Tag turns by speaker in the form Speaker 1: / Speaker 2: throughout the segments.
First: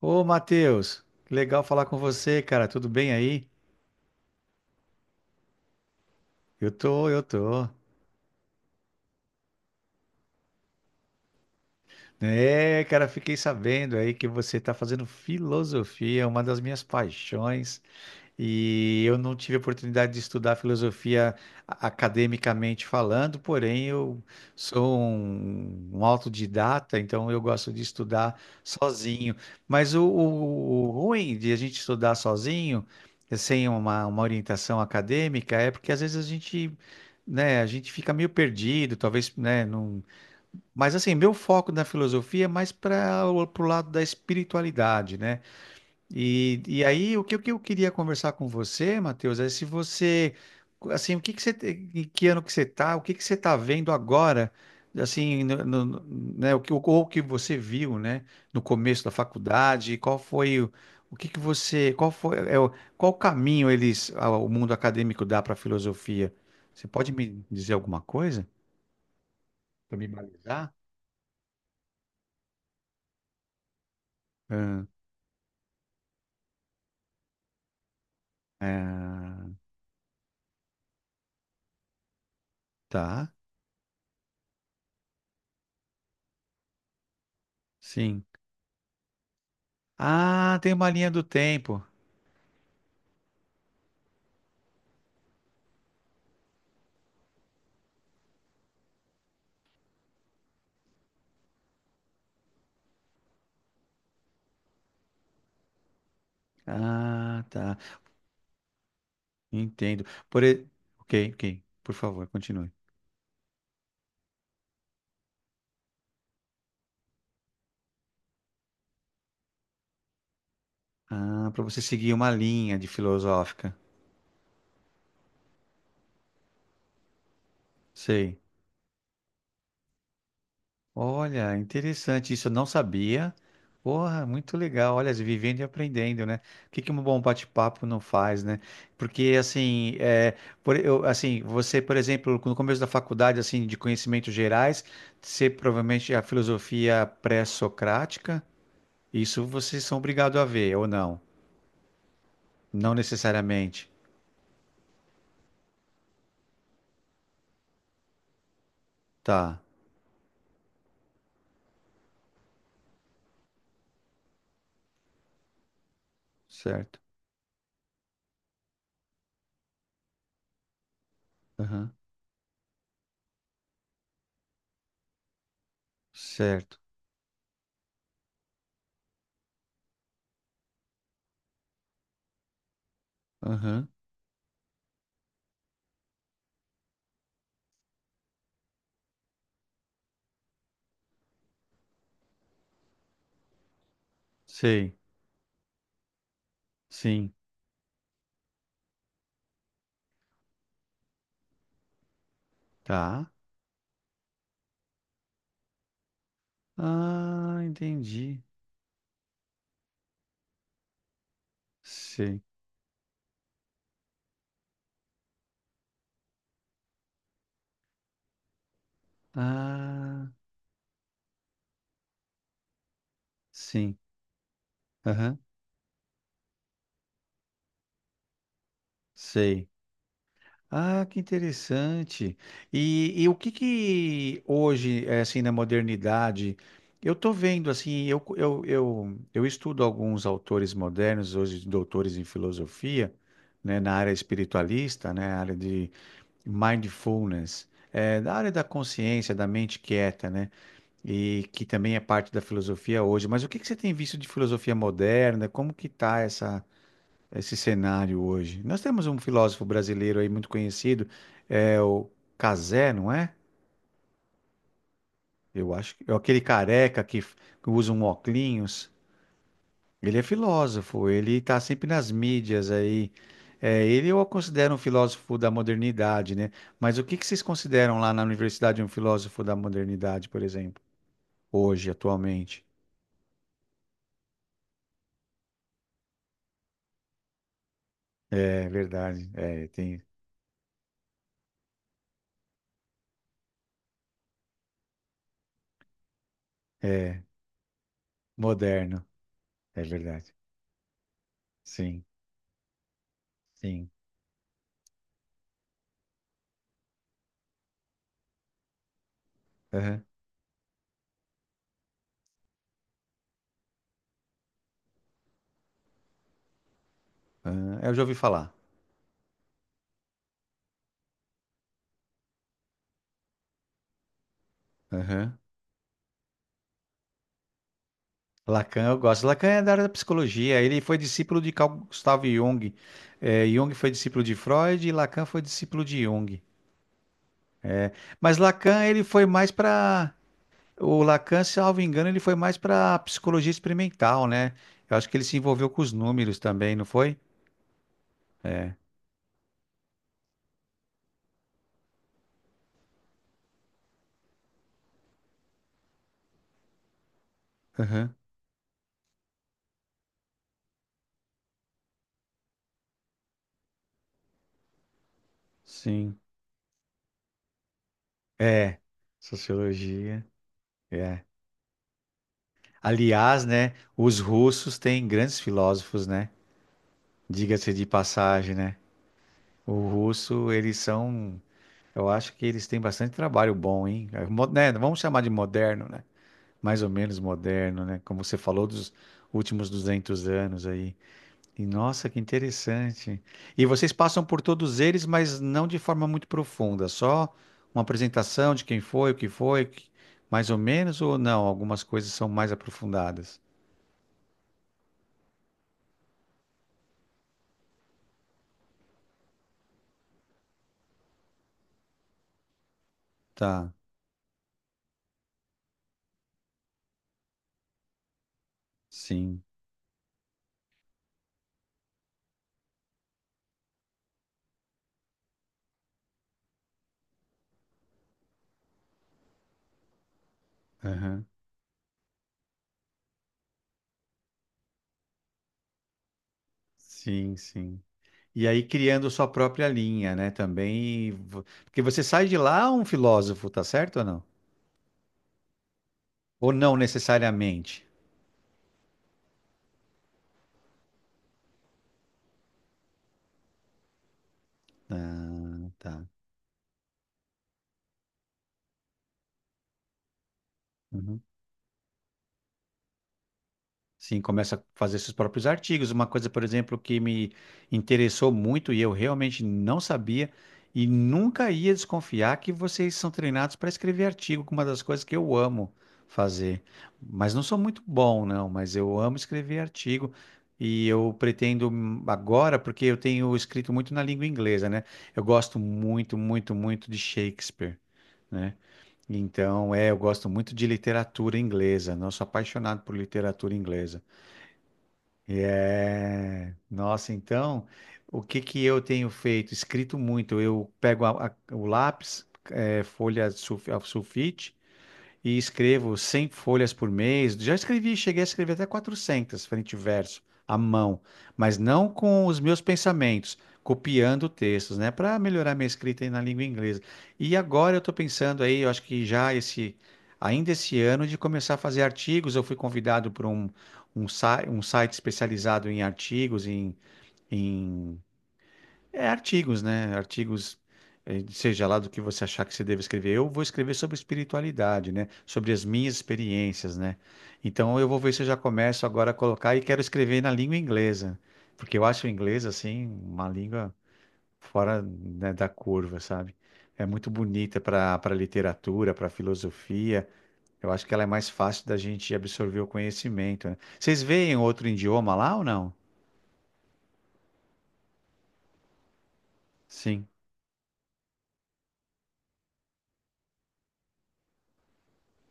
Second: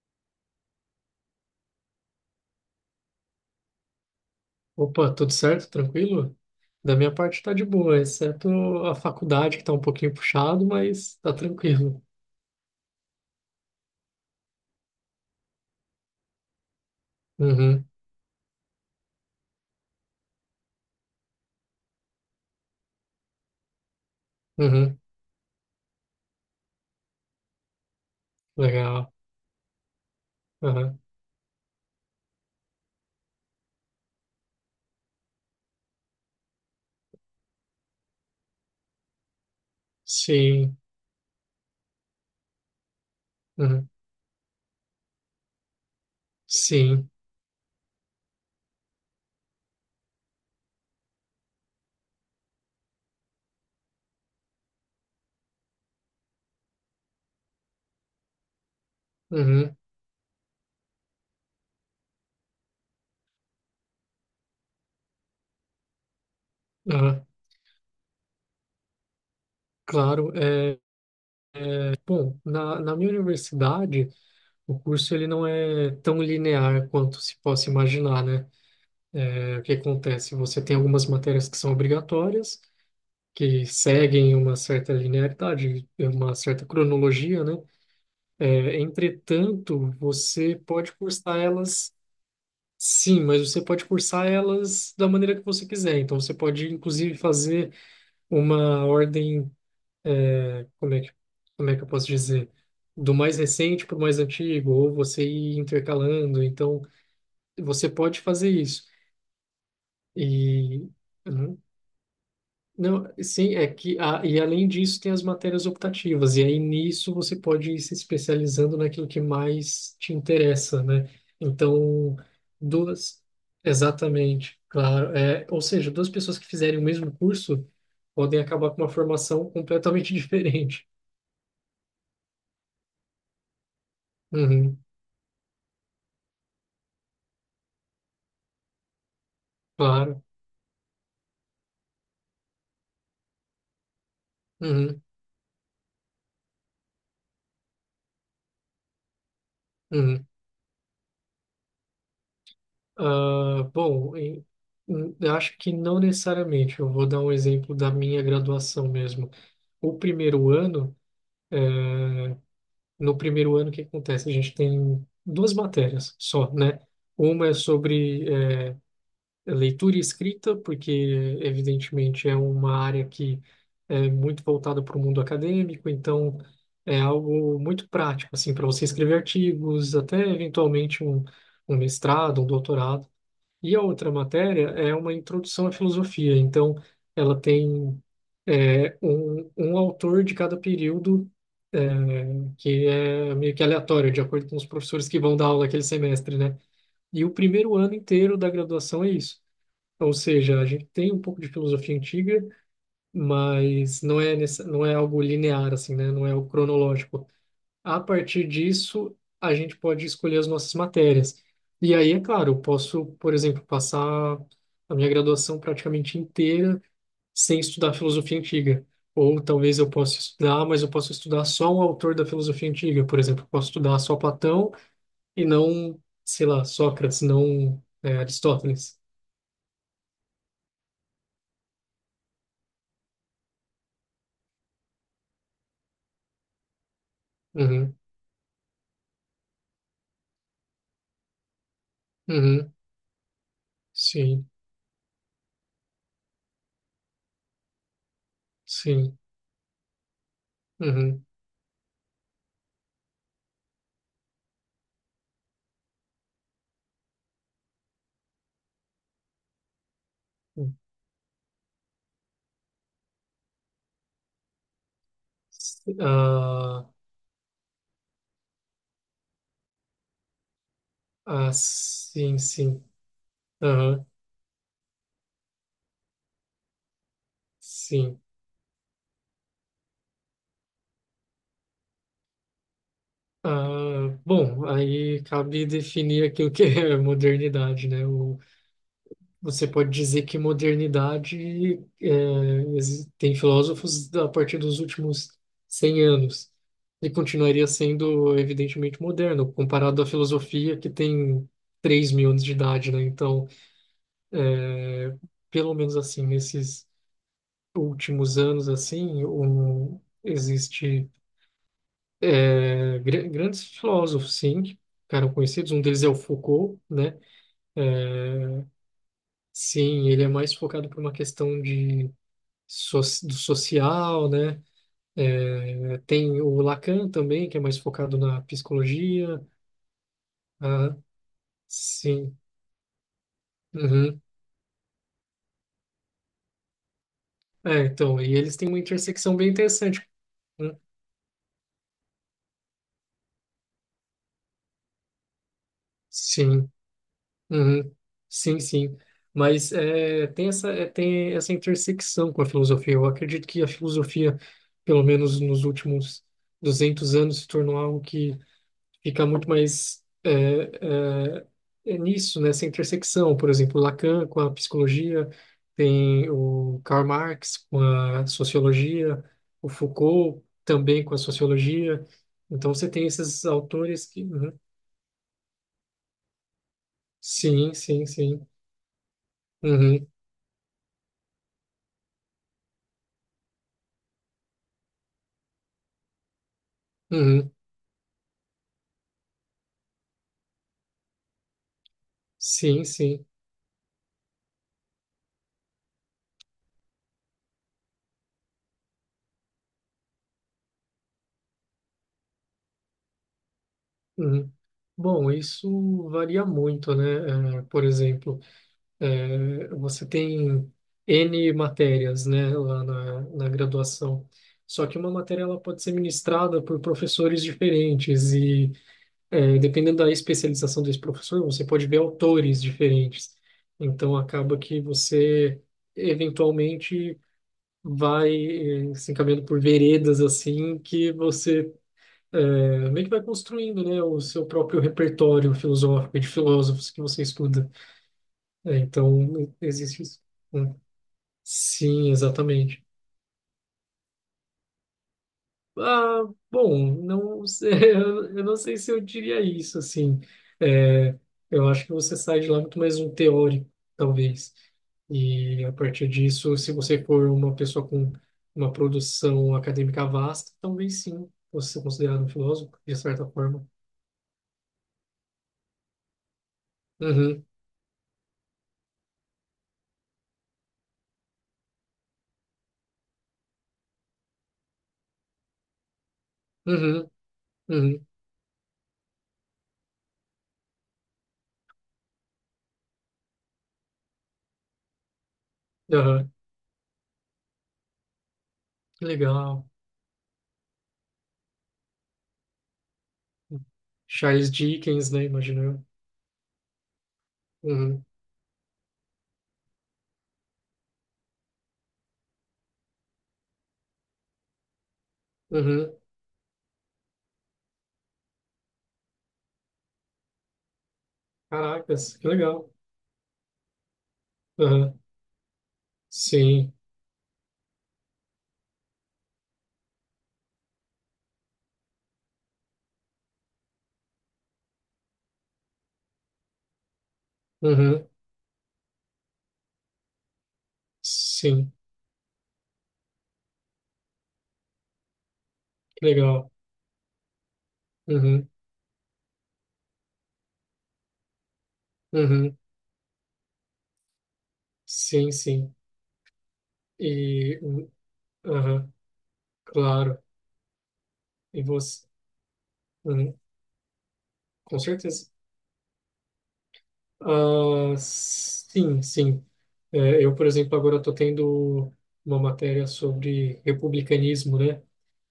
Speaker 1: Ô, Matheus, que legal falar com você, cara. Tudo bem aí?
Speaker 2: Opa, tudo certo? Tranquilo?
Speaker 1: Eu
Speaker 2: Da
Speaker 1: tô,
Speaker 2: minha
Speaker 1: eu
Speaker 2: parte tá de
Speaker 1: tô.
Speaker 2: boa, exceto a faculdade que tá um pouquinho puxado, mas tá tranquilo.
Speaker 1: É, cara, fiquei sabendo aí que você tá fazendo filosofia, uma das minhas paixões.
Speaker 2: Uhum,
Speaker 1: E eu não tive a oportunidade de estudar filosofia academicamente falando, porém eu sou
Speaker 2: uhum,
Speaker 1: um autodidata, então eu gosto de estudar
Speaker 2: legal.
Speaker 1: sozinho. Mas o
Speaker 2: Uhum,
Speaker 1: ruim de a gente estudar sozinho, sem uma orientação acadêmica, é porque às vezes a gente, né, a gente fica meio perdido, talvez, né, não.
Speaker 2: sim,
Speaker 1: Mas assim, meu foco na filosofia é mais para o pro
Speaker 2: uhum,
Speaker 1: lado da espiritualidade, né? E
Speaker 2: sim,
Speaker 1: aí, o que eu queria conversar com você, Matheus, é se você, assim, o que que você, te- em que ano que você tá, o que que você tá vendo agora, assim, né, o que você viu, né, no começo da
Speaker 2: uhum,
Speaker 1: faculdade, o que que você, qual foi, é, é o- qual caminho eles, o mundo acadêmico dá para a filosofia? Você pode
Speaker 2: uhum,
Speaker 1: me dizer alguma coisa? Para me
Speaker 2: claro.
Speaker 1: balizar?
Speaker 2: É, bom, na minha universidade, o
Speaker 1: Ah,
Speaker 2: curso ele não é tão linear quanto se possa imaginar, né?
Speaker 1: ah,
Speaker 2: É, o que acontece? Você tem algumas matérias que são obrigatórias,
Speaker 1: tá,
Speaker 2: que seguem uma certa linearidade, uma certa cronologia, né?
Speaker 1: sim.
Speaker 2: É, entretanto, você
Speaker 1: Ah, tem uma
Speaker 2: pode
Speaker 1: linha do
Speaker 2: cursar
Speaker 1: tempo.
Speaker 2: elas, sim, mas você pode cursar elas da maneira que você quiser. Então, você pode, inclusive, fazer uma ordem, como é que, como é que eu posso dizer? Do mais recente para o mais antigo, ou você ir intercalando. Então,
Speaker 1: Ah, tá.
Speaker 2: você pode fazer isso.
Speaker 1: Entendo. Por... e-
Speaker 2: E
Speaker 1: Ok, ok.
Speaker 2: hum,
Speaker 1: Por favor, continue.
Speaker 2: não, sim, é que e além disso tem as matérias optativas, e aí nisso você pode ir se especializando naquilo que mais te interessa, né?
Speaker 1: Ah, para você seguir
Speaker 2: Então,
Speaker 1: uma linha de
Speaker 2: duas,
Speaker 1: filosófica.
Speaker 2: exatamente, claro. É, ou seja, duas pessoas que fizerem o mesmo curso
Speaker 1: Sei.
Speaker 2: podem acabar com uma formação completamente diferente.
Speaker 1: Olha, interessante. Isso eu não sabia. Porra, muito
Speaker 2: Uhum,
Speaker 1: legal. Olha, vivendo e aprendendo, né? O que que um bom bate-papo não faz, né? Porque, assim,
Speaker 2: claro.
Speaker 1: é, por, eu, assim, você, por exemplo, no começo da faculdade, assim, de conhecimentos gerais,
Speaker 2: Uhum,
Speaker 1: você provavelmente a filosofia pré-socrática, isso vocês são
Speaker 2: uhum.
Speaker 1: obrigados a ver, ou não? Não
Speaker 2: Ah,
Speaker 1: necessariamente.
Speaker 2: bom, eu acho que não necessariamente. Eu vou dar um exemplo da minha graduação mesmo.
Speaker 1: Tá,
Speaker 2: O primeiro ano. No primeiro ano, o que acontece? A gente tem duas matérias só, né?
Speaker 1: certo.
Speaker 2: Uma é sobre leitura e escrita, porque,
Speaker 1: Aham,
Speaker 2: evidentemente, é uma área que é muito voltada para o mundo acadêmico, então
Speaker 1: certo.
Speaker 2: é algo muito prático, assim, para você escrever artigos, até eventualmente um mestrado, um doutorado. E a
Speaker 1: Aham,
Speaker 2: outra matéria é uma introdução à filosofia. Então, ela tem um autor de cada período, é, que é meio que aleatório, de acordo com os
Speaker 1: sei.
Speaker 2: professores que vão dar aula aquele semestre, né? E o
Speaker 1: Sim,
Speaker 2: primeiro ano inteiro da graduação é isso. Ou seja, a gente tem um pouco de filosofia antiga,
Speaker 1: tá.
Speaker 2: mas não é, nessa, não é algo linear, assim, né? Não é o cronológico.
Speaker 1: Ah,
Speaker 2: A
Speaker 1: entendi.
Speaker 2: partir disso, a gente pode escolher as nossas matérias. E aí, é
Speaker 1: Sei.
Speaker 2: claro, eu posso, por exemplo, passar a minha graduação praticamente inteira sem estudar filosofia antiga. Ou talvez eu possa
Speaker 1: Ah,
Speaker 2: estudar, mas eu posso estudar só um autor da filosofia antiga. Por exemplo, eu posso
Speaker 1: sim.
Speaker 2: estudar só Platão
Speaker 1: Aham,
Speaker 2: e não, sei lá, Sócrates, não, Aristóteles.
Speaker 1: sei. Ah, que interessante. E o que que hoje, assim, na modernidade, eu tô vendo,
Speaker 2: Uhum,
Speaker 1: assim, eu estudo alguns autores modernos, hoje doutores em
Speaker 2: uhum,
Speaker 1: filosofia, né, na área
Speaker 2: sim,
Speaker 1: espiritualista, né, área de mindfulness, da área da
Speaker 2: sim,
Speaker 1: consciência, da mente quieta, né?
Speaker 2: uhum.
Speaker 1: E que também é parte da filosofia hoje. Mas o que que você tem visto de filosofia moderna? Como que está essa, esse cenário hoje? Nós temos um filósofo brasileiro aí muito conhecido, é o Cazé, não é? Eu acho que é aquele
Speaker 2: Ah,
Speaker 1: careca que usa um óculos. Ele é filósofo, ele
Speaker 2: ah,
Speaker 1: está sempre nas
Speaker 2: sim,
Speaker 1: mídias
Speaker 2: sim,
Speaker 1: aí. É,
Speaker 2: aham,
Speaker 1: ele eu considero um filósofo da modernidade, né? Mas o que que vocês consideram lá
Speaker 2: sim.
Speaker 1: na universidade um filósofo da modernidade, por exemplo, hoje, atualmente?
Speaker 2: Ah, bom, aí cabe definir aqui o que é modernidade, né?
Speaker 1: É verdade.
Speaker 2: Você pode dizer que modernidade é, tem filósofos a partir dos últimos 100 anos e
Speaker 1: É,
Speaker 2: continuaria sendo evidentemente
Speaker 1: moderno,
Speaker 2: moderno,
Speaker 1: é
Speaker 2: comparado à
Speaker 1: verdade.
Speaker 2: filosofia que tem
Speaker 1: Sim,
Speaker 2: 3000 anos de idade, né? Então,
Speaker 1: sim.
Speaker 2: pelo menos assim, nesses últimos anos, assim,
Speaker 1: Aham,
Speaker 2: existe grandes filósofos, sim, que ficaram conhecidos. Um deles é o Foucault, né?
Speaker 1: aham. É, eu já ouvi
Speaker 2: É,
Speaker 1: falar.
Speaker 2: sim, ele é mais focado por uma questão de so- do social, né?
Speaker 1: Aham.
Speaker 2: É, tem o Lacan também, que é mais focado na
Speaker 1: Lacan, eu gosto.
Speaker 2: psicologia.
Speaker 1: Lacan é da área da psicologia. Ele
Speaker 2: Ah,
Speaker 1: foi discípulo de Carl Gustav
Speaker 2: sim.
Speaker 1: Jung. É, Jung foi
Speaker 2: Uhum.
Speaker 1: discípulo de Freud e Lacan foi discípulo de Jung.
Speaker 2: É,
Speaker 1: É,
Speaker 2: então, e
Speaker 1: mas
Speaker 2: eles têm uma
Speaker 1: Lacan, ele foi
Speaker 2: intersecção bem
Speaker 1: mais
Speaker 2: interessante.
Speaker 1: para.
Speaker 2: Hum,
Speaker 1: O Lacan, salvo engano, ele foi mais para psicologia experimental, né? Eu acho que ele se envolveu com os números
Speaker 2: Sim.
Speaker 1: também, não foi?
Speaker 2: Uhum. Sim,
Speaker 1: É.
Speaker 2: sim. Mas é, tem essa intersecção com a filosofia. Eu acredito que a filosofia, pelo menos nos últimos 200 anos, se tornou algo
Speaker 1: Aham.
Speaker 2: que fica muito mais é, é nisso, nessa intersecção. Por exemplo, Lacan com a psicologia,
Speaker 1: Sim.
Speaker 2: tem o Karl Marx com a
Speaker 1: É.
Speaker 2: sociologia, o
Speaker 1: Sociologia.
Speaker 2: Foucault também com a
Speaker 1: É.
Speaker 2: sociologia. Então você tem
Speaker 1: Aliás,
Speaker 2: esses
Speaker 1: né,
Speaker 2: autores
Speaker 1: os
Speaker 2: que. Uhum.
Speaker 1: russos têm grandes filósofos, né? Diga-se
Speaker 2: Sim,
Speaker 1: de
Speaker 2: sim, sim.
Speaker 1: passagem, né? O
Speaker 2: Uhum,
Speaker 1: russo, eles são, eu acho que eles têm bastante trabalho bom, hein? É né, vamos chamar de moderno, né? Mais ou menos
Speaker 2: uhum.
Speaker 1: moderno, né? Como você falou dos últimos 200 anos aí. E nossa, que
Speaker 2: Sim,
Speaker 1: interessante.
Speaker 2: sim.
Speaker 1: E vocês passam por todos eles, mas não de forma muito profunda, só uma apresentação de quem foi, o que foi, mais ou menos, ou não? Algumas coisas são mais aprofundadas.
Speaker 2: Uhum. Bom, isso varia muito, né? É, por exemplo. É, você tem N matérias, né, lá na
Speaker 1: Tá,
Speaker 2: graduação. Só que uma matéria ela pode ser ministrada por professores diferentes e
Speaker 1: sim.
Speaker 2: dependendo da especialização desse professor, você pode ver autores diferentes. Então acaba que você eventualmente vai se encaminhando por veredas assim que
Speaker 1: Aham.
Speaker 2: você meio que vai construindo, né, o seu próprio repertório filosófico e de filósofos que você
Speaker 1: Sim,
Speaker 2: estuda.
Speaker 1: sim. E aí
Speaker 2: É,
Speaker 1: criando sua
Speaker 2: então
Speaker 1: própria
Speaker 2: existe
Speaker 1: linha,
Speaker 2: isso,
Speaker 1: né?
Speaker 2: né?
Speaker 1: Também. Porque você
Speaker 2: Sim,
Speaker 1: sai de lá
Speaker 2: exatamente.
Speaker 1: um filósofo, tá certo ou não?
Speaker 2: Ah,
Speaker 1: Ou não
Speaker 2: bom, não sei,
Speaker 1: necessariamente?
Speaker 2: eu não sei se eu diria isso, assim. É, eu acho que você sai de lá muito mais um teórico, talvez. E
Speaker 1: Ah,
Speaker 2: a
Speaker 1: tá.
Speaker 2: partir disso, se você for uma pessoa com uma produção acadêmica vasta, talvez
Speaker 1: Uhum.
Speaker 2: sim, você ser considerado um filósofo, de certa forma.
Speaker 1: Sim, começa a fazer seus próprios artigos. Uma coisa, por exemplo, que me
Speaker 2: Uhum,
Speaker 1: interessou muito e eu realmente não sabia e nunca ia desconfiar que vocês são treinados para escrever artigo, que é uma das coisas que eu amo fazer.
Speaker 2: uhum,
Speaker 1: Mas não sou muito
Speaker 2: uhum,
Speaker 1: bom, não, mas eu amo escrever artigo e eu pretendo agora, porque eu tenho escrito muito na língua inglesa, né? Eu gosto muito,
Speaker 2: aham.
Speaker 1: muito, muito de Shakespeare, né?
Speaker 2: Legal.
Speaker 1: Então, eu gosto muito de literatura inglesa, né? Eu sou apaixonado por literatura inglesa.
Speaker 2: Charles Dickens, né? Imagino eu.
Speaker 1: Nossa, então,
Speaker 2: Uhum,
Speaker 1: o que que eu tenho feito? Escrito muito. Eu pego o lápis, folha de a sulfite, e
Speaker 2: uhum.
Speaker 1: escrevo 100 folhas por mês. Já escrevi, cheguei a escrever até 400 frente e verso, à mão, mas não
Speaker 2: Caracas,
Speaker 1: com
Speaker 2: que
Speaker 1: os meus
Speaker 2: legal.
Speaker 1: pensamentos, copiando textos, né,
Speaker 2: Aham,
Speaker 1: para melhorar minha escrita aí na língua
Speaker 2: sim.
Speaker 1: inglesa. E agora eu estou pensando aí, eu acho que ainda esse ano, de começar a fazer artigos. Eu fui convidado por um site especializado em artigos, em
Speaker 2: Uhum,
Speaker 1: artigos, né? Artigos, seja
Speaker 2: sim,
Speaker 1: lá do que você achar que você deve escrever. Eu vou escrever sobre espiritualidade, né? Sobre as minhas
Speaker 2: que legal.
Speaker 1: experiências, né? Então eu vou ver se eu já
Speaker 2: Uhum,
Speaker 1: começo agora a colocar e quero escrever na língua inglesa, porque eu acho o inglês
Speaker 2: uhum,
Speaker 1: assim uma língua fora,
Speaker 2: sim,
Speaker 1: né, da
Speaker 2: sim.
Speaker 1: curva, sabe? É muito
Speaker 2: E,
Speaker 1: bonita para
Speaker 2: aham,
Speaker 1: literatura, para filosofia.
Speaker 2: claro.
Speaker 1: Eu acho que ela é mais
Speaker 2: E
Speaker 1: fácil da
Speaker 2: você,
Speaker 1: gente absorver o
Speaker 2: uhum,
Speaker 1: conhecimento, né? Vocês veem outro
Speaker 2: com
Speaker 1: idioma
Speaker 2: certeza.
Speaker 1: lá ou não?
Speaker 2: Ah, sim, sim.
Speaker 1: Sim,
Speaker 2: É, eu, por exemplo, agora estou tendo uma matéria sobre republicanismo, né?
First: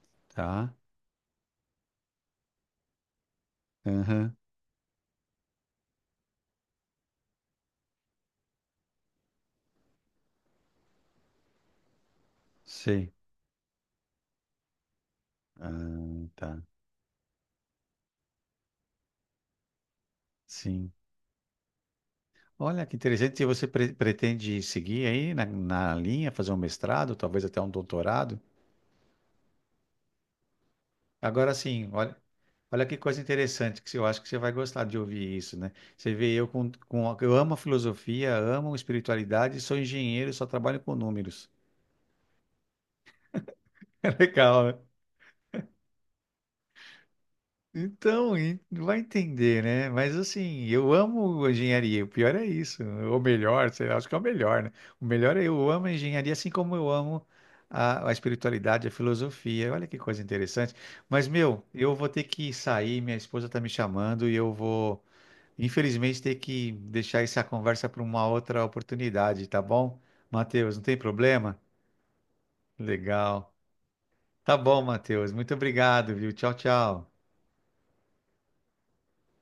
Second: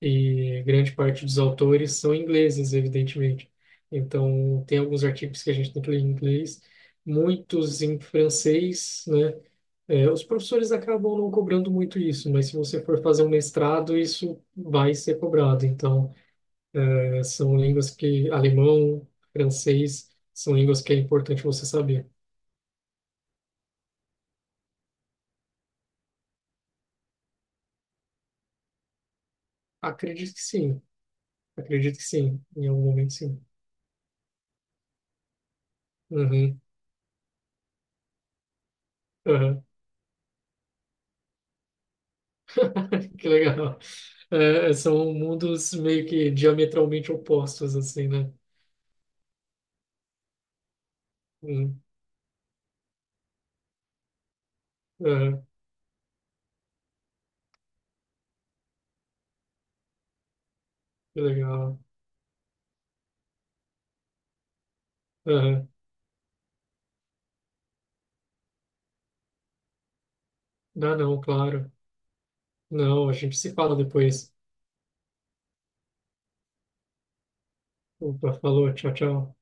Speaker 2: E
Speaker 1: tá.
Speaker 2: grande parte dos autores são ingleses, evidentemente.
Speaker 1: Aham,
Speaker 2: Então, tem alguns artigos que a gente tem que ler em inglês, muitos em francês, né? É, os professores acabam não cobrando muito isso, mas se você for
Speaker 1: sei.
Speaker 2: fazer um mestrado, isso vai ser cobrado. Então,
Speaker 1: Ah, tá.
Speaker 2: alemão, francês, são línguas
Speaker 1: Sim.
Speaker 2: que é importante você saber.
Speaker 1: Olha que interessante. E você pretende seguir aí na linha, fazer um mestrado, talvez até um doutorado?
Speaker 2: Acredito que sim,
Speaker 1: Agora sim,
Speaker 2: acredito que
Speaker 1: olha,
Speaker 2: sim, em algum
Speaker 1: olha que
Speaker 2: momento
Speaker 1: coisa
Speaker 2: sim.
Speaker 1: interessante, que eu acho que você vai gostar de ouvir isso, né? Você vê eu
Speaker 2: Uhum,
Speaker 1: eu amo a filosofia, amo espiritualidade,
Speaker 2: uhum.
Speaker 1: sou engenheiro, e só trabalho com números.
Speaker 2: Que legal.
Speaker 1: É legal,
Speaker 2: É,
Speaker 1: né?
Speaker 2: são mundos meio que diametralmente opostos, assim, né?
Speaker 1: Então, e vai entender, né? Mas assim, eu amo
Speaker 2: Uhum,
Speaker 1: engenharia. O pior é isso. Ou melhor, sei lá, acho que é o melhor, né? O melhor é
Speaker 2: uhum,
Speaker 1: eu amo a engenharia, assim como eu amo a espiritualidade, a filosofia. Olha que coisa interessante.
Speaker 2: que
Speaker 1: Mas, meu,
Speaker 2: legal.
Speaker 1: eu vou ter que sair, minha esposa tá me chamando e eu vou,
Speaker 2: Uhum.
Speaker 1: infelizmente, ter que deixar essa conversa para uma outra oportunidade, tá bom? Matheus, não
Speaker 2: Ah,
Speaker 1: tem
Speaker 2: não,
Speaker 1: problema?
Speaker 2: claro. Não, a gente se
Speaker 1: Legal.
Speaker 2: fala depois.
Speaker 1: Tá bom, Matheus. Muito obrigado, viu? Tchau, tchau.
Speaker 2: Opa, falou, tchau, tchau.